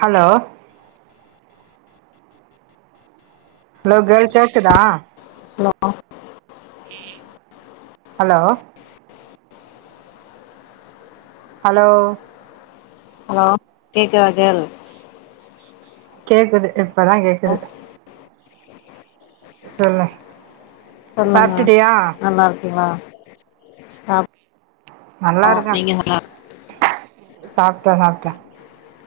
Hello hello கேள் கேக்குதா hello hello hello hello கேக்குதா கேள் கேக்குது இப்பதா ஓ கேக்குது சொல்லு சொல்லுங்க சாப்ட்டுட்டியா நல்லாருக்கீங்ளா சாப் நல்லாருக்க சாப்ட்ட சாப்ட்ட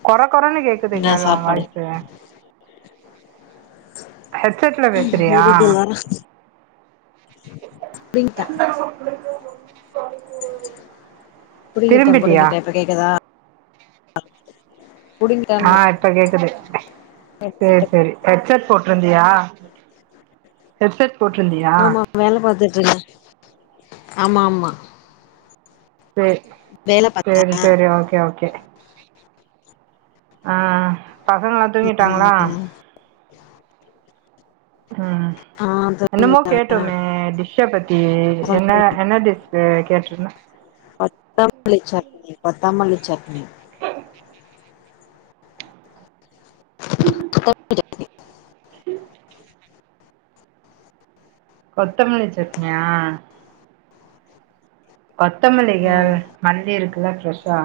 கொற கொறனு கே க்குது என்ன கேள் ஒ சாப்பாடு வாய்ஸ்சு ஹெட் செட்ல பேசுறியா இரு கேள் புடிங்ட்ட புடுங்கிட்ட திரும்பிட்டியா புடுங்கிட்ட இப்ப கேக்குதா அ புடிங்கிட்டேன்னா இப்ப கேக்குது சேர் செரி ஹெட்செட் போட்ருந்தியா ஹெட்செட் போட்ருந்தியா வேலப் பாத்துட்டுருந்த ஆமாமா சே வேல பாத் சேரி சேரி ஓகே ஓகே அ பசங்க எல்லா தூங்கிட்டாங்ளா ம் ம் ஆ என்னமோ தூங்கிட்டாங்க கேட்டோமே டிஷ் ஷப் பத்தி என்ன என்ன டிஸ்ஸு கேட்டிருந்த கொத்தமல்லி சட்னி கொத்தமல்லி சட்னி [inaudible] கொத்தமல்லி சட்னியா கொத்தமல்லி ம் கேக்கற மல்லி இருக்குல்ல ஃப்ரெஷ்ஷா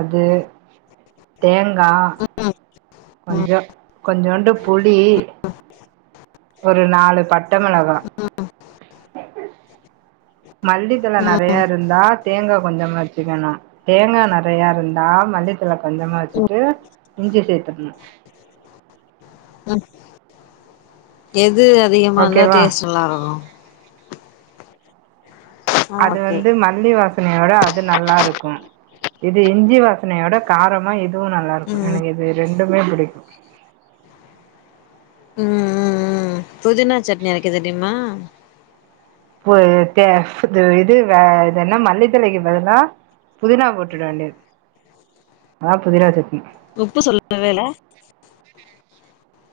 அது தேங்கா ம் கொஞ்சோ கொஞ்சோண்டு புளி ஒரு நாலு பட்ட மெளகா மல்லித்தழ நெறைய இருந்தா தேங்கா கொஞ்சமா வெச்சிக்கனோ தேங்கா நறையா இருந்தா மல்லித்தழய கொஞ்சமா ம் வெச்சிட்டு இஞ்சி சேத்துக்கனு ம் எது அதிகமா இருந்தா ஓகேவா டேஸ்ட் நல்லா இருக்கோ ஆ அது ஓகே வந்து மல்லி வாசனையோட அது நல்லா இருக்கும் இது இஞ்சி வாசனையோட காரமா இதுவு நல்லா இருக்கோ ம் எனக்கு இது ரெண்டுமே பிடிக்கு ம் ம் ம் புதினா சட்னி அரைக்க தெரியுமா பு தே இது இது வே இது என்ன மல்லித்தழைக்கு பதிலா புதினா போட்டுட வேண்டிது அதா புதினா சட்னி உப்பு சொல்லவேல்ல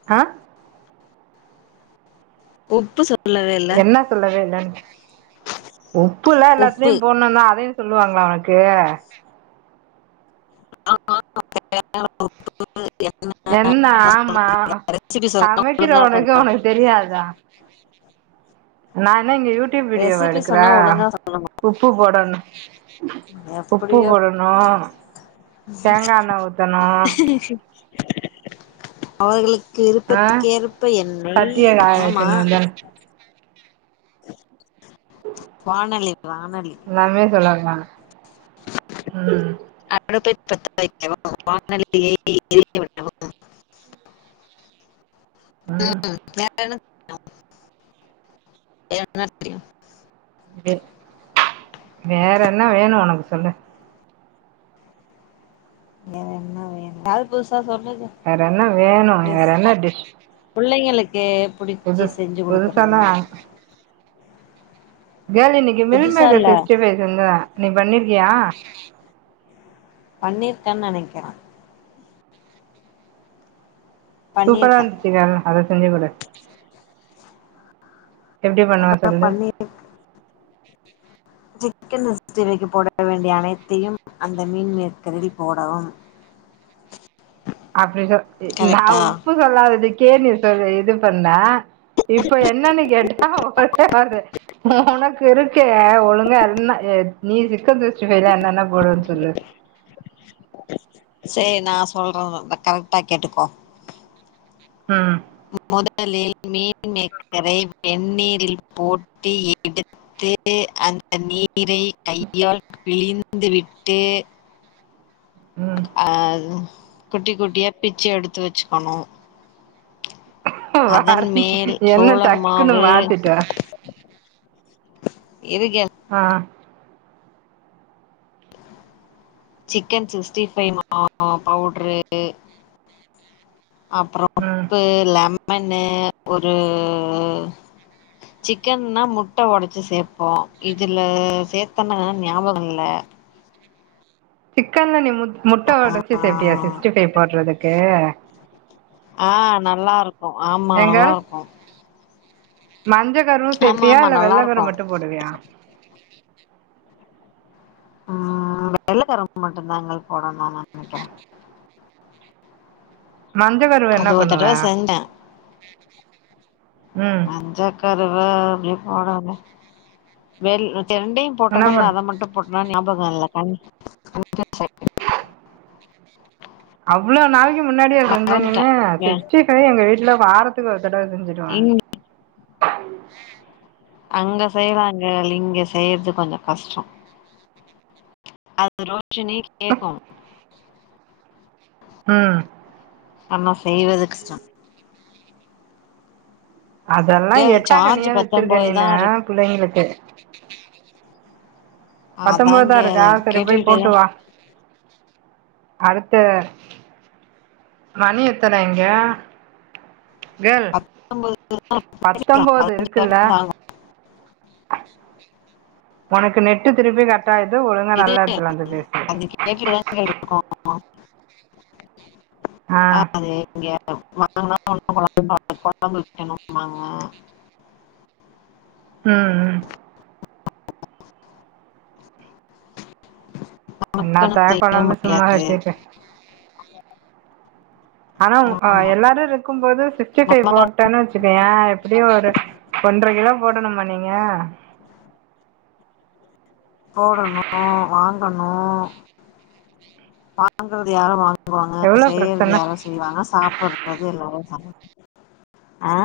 அ உப்பு சொல் என்ன சொல்லவே இல்ல உப்புல்லா எல்லாத்துலயு உப்பு போட்னு தா அதையு சொல்லுவாங்ளா உனக்கு [inaudible] அளவு என்ன என்ன ஆமா சொல்றீங்க? ரெசிபி சொன்னா சமைக்கிற ஒழுங்கா ஒனக்கு ஒனக்கு சொல்லணும் தெரியாதா நா என்ன இங்க யூடியூப் வீடியோவா ரெசிபி எடுக்குற சொன்னா ஒழுங்கா சொல்லணும் உப்பு போடனு உப்பு எப்படியோ போடனோ தேங்கா எண்ண ஊத்தனு அவுங்ளுக் ஆ விருபத்துக்கு ஏற்ப்ப சட்டிய எண்ணெயா காய ஆமா வைக்கணு தான வானலி வானலி எல்லாமே சொல்லனுமா ம் [inaudible] ம் வேற என்ன என்ன தெரியு வேற என்ன வேணு உனக்கு சொல்லு எதாது புதுசா சொல்லுங்க வேற என்ன வேணு வேற பிளீஸ் என்ன டிஷ் புள்ளைங்களுக்கு புடிச்சு புதுஸ் செஞ்சு குடுக்கறது புதுசான்னா மாதிரி கேர்ள் இன்னைக்கி மீள் புதுசா மேக்கர் இல்ல சிக்ஸ்ட்டி ஃபைவ் செஞ்சேன் நீ பண்ணிருக்கியா பண்ணிருக்கேன்னு நெனக்கிறே சூப்பரா பண்ணிருக்கே இருந்துச்சுங்க அத செஞ்சு குடு எப்டி பண்ணுவ அததா சொல்லு பன்னிருக் சிக்கன் சிக்ஸ்டடி ஃபைவ்க்கு போட வேண்டிய அனைத்தையும் அந்த மீன் மேக்கரில் போடவும் அப்படி சொ நா கரெக்டா உப்பு சொல்லாததுக் கேளு நீ சொல்ல இது பண்ண இப்ப என்னன்னு கேட்டா ஒட்டாரு ஒனக்கு இருக்க ஒழுங்கா என்ன அ நீ சிக்கன் சிக்ஸ்டி ஃபைவ்ல என்னென்ன போடுவன்னு சொல்லு சேர் நா சொல்றதுதா கரெக்டா கேட்டுக்கோ ம் முதலில் மீன்மேக்கரை வெந்நீரில் போட்டு எடு தெ அந்த நீரை கையால் பிழிந்து விட்டு ம் ஆ குட்டி குட்டியா பிச்சு எடுத்து வச்சுக்கணு அதன் வார்த் மேல் என்ன டக்குன்னு சோளமாவு மாத்திட்ட எதுக்கு ஆ சிக்கன் சிக்ஸ்டி ஃபைவ் மா பவுட்ரு அப்பற ம் உப்பு லெமனு ஒரு சிக்கன்ன்னா முட்ட ஒடச்சு சேப்போ இதுல சேத்தன்னானு ஞாபக இல்ல சிக்கன்ல நீ மு முட்ட ஒடச்சி ஆ சேப்பியா சிக்ஸ்டி ஃபைவ் போடுறதுக்கு ஆ நல்லாருக்கூ ஆமா எங்க நல்லாருக்கூ மஞ்ச கருவு ஆமா சேப்பியா ஆமா இல்ல வெள்ள கரு நல்லாருக்கு மட்டு போடுவியா ஆ வெள்ள கரு மட்டுந்தாங்க போடனுன்னு நெனக்கிறே மஞ்ச கருவ என்ன அது பண்ணுவ ம் மஞ்ச கருவ அப்டி போட ஒனே வெள் சே ரெண்டையும் என்ன போட்டனா இல்ல பண் அத மட்டு போட் டனா ஞாபகம் இல்ல [inaudible] அவ்ளோ நாளைக்கு முன்னாடியா கண் செஞ்ச மறந்துட்டே நீனு ஏ சிக்ஸ்டி ஃபைவ் எங்க வீட்ல வாரத்துக்கு ஒரு தடவ செஞ்சு ட்டுவ இங் ம் அங்க செய்யலாங்க இங்க செய்யறது கொஞ்ச கஷ்ட அது ரோஷினி கேக்கும் [inaudible] ஆ ஆனா செய்வது கஷ்டம் அதெல்லா கேள் எட்டா சார்ஜ் கனியா வச்சிருக்க பத்தொன்பதுதா நீனு ஆ இருக்கு பிள்ளைங்களுக்கு அதா பத்தொம்போதுதா கேள் இருக்கா சரி போய் கேட்டுக்கிட்டேதா போட்டுவா அடுத்த மணி எத்தன இங்க கல் பத்தொன்பது பத்தொம்பது இருக்குல்ல தாங்கும் உனக்கு நெட்டு திருப்பி கட் ஆயது ஒழுங்கா நல்ல எடத்துல வந்து பேசு கேக்குறதாங்க இருக்கு ஆ [unintelligible] இங்க வாங்கனா ஒன்னும் [inaudible] குழம்புக்கணு மாமா ம் ம் நமக்குன்னு என்னாத்த செய்ய கொழம்ப சும்மா முடியாது வச்சிட்டு ஆனா அ ஆமா எல்லாரு இருக்கும்போது சிக்ஸ்டி ஃபைவ் போ நமக்காக ட்டன்னு வச்சுக்கய எப்டியு ஒரு ஒன்ற கிலோ போடணுமா நீங்க போடணு வாங்கணு வாங்கற்து யாரு வாங் வாங்க எவ்ளோ செய்யறது பிரச்சன யாரோ செய்வாங்க சாப்புட்றது எல்லாரு சாப் ஆ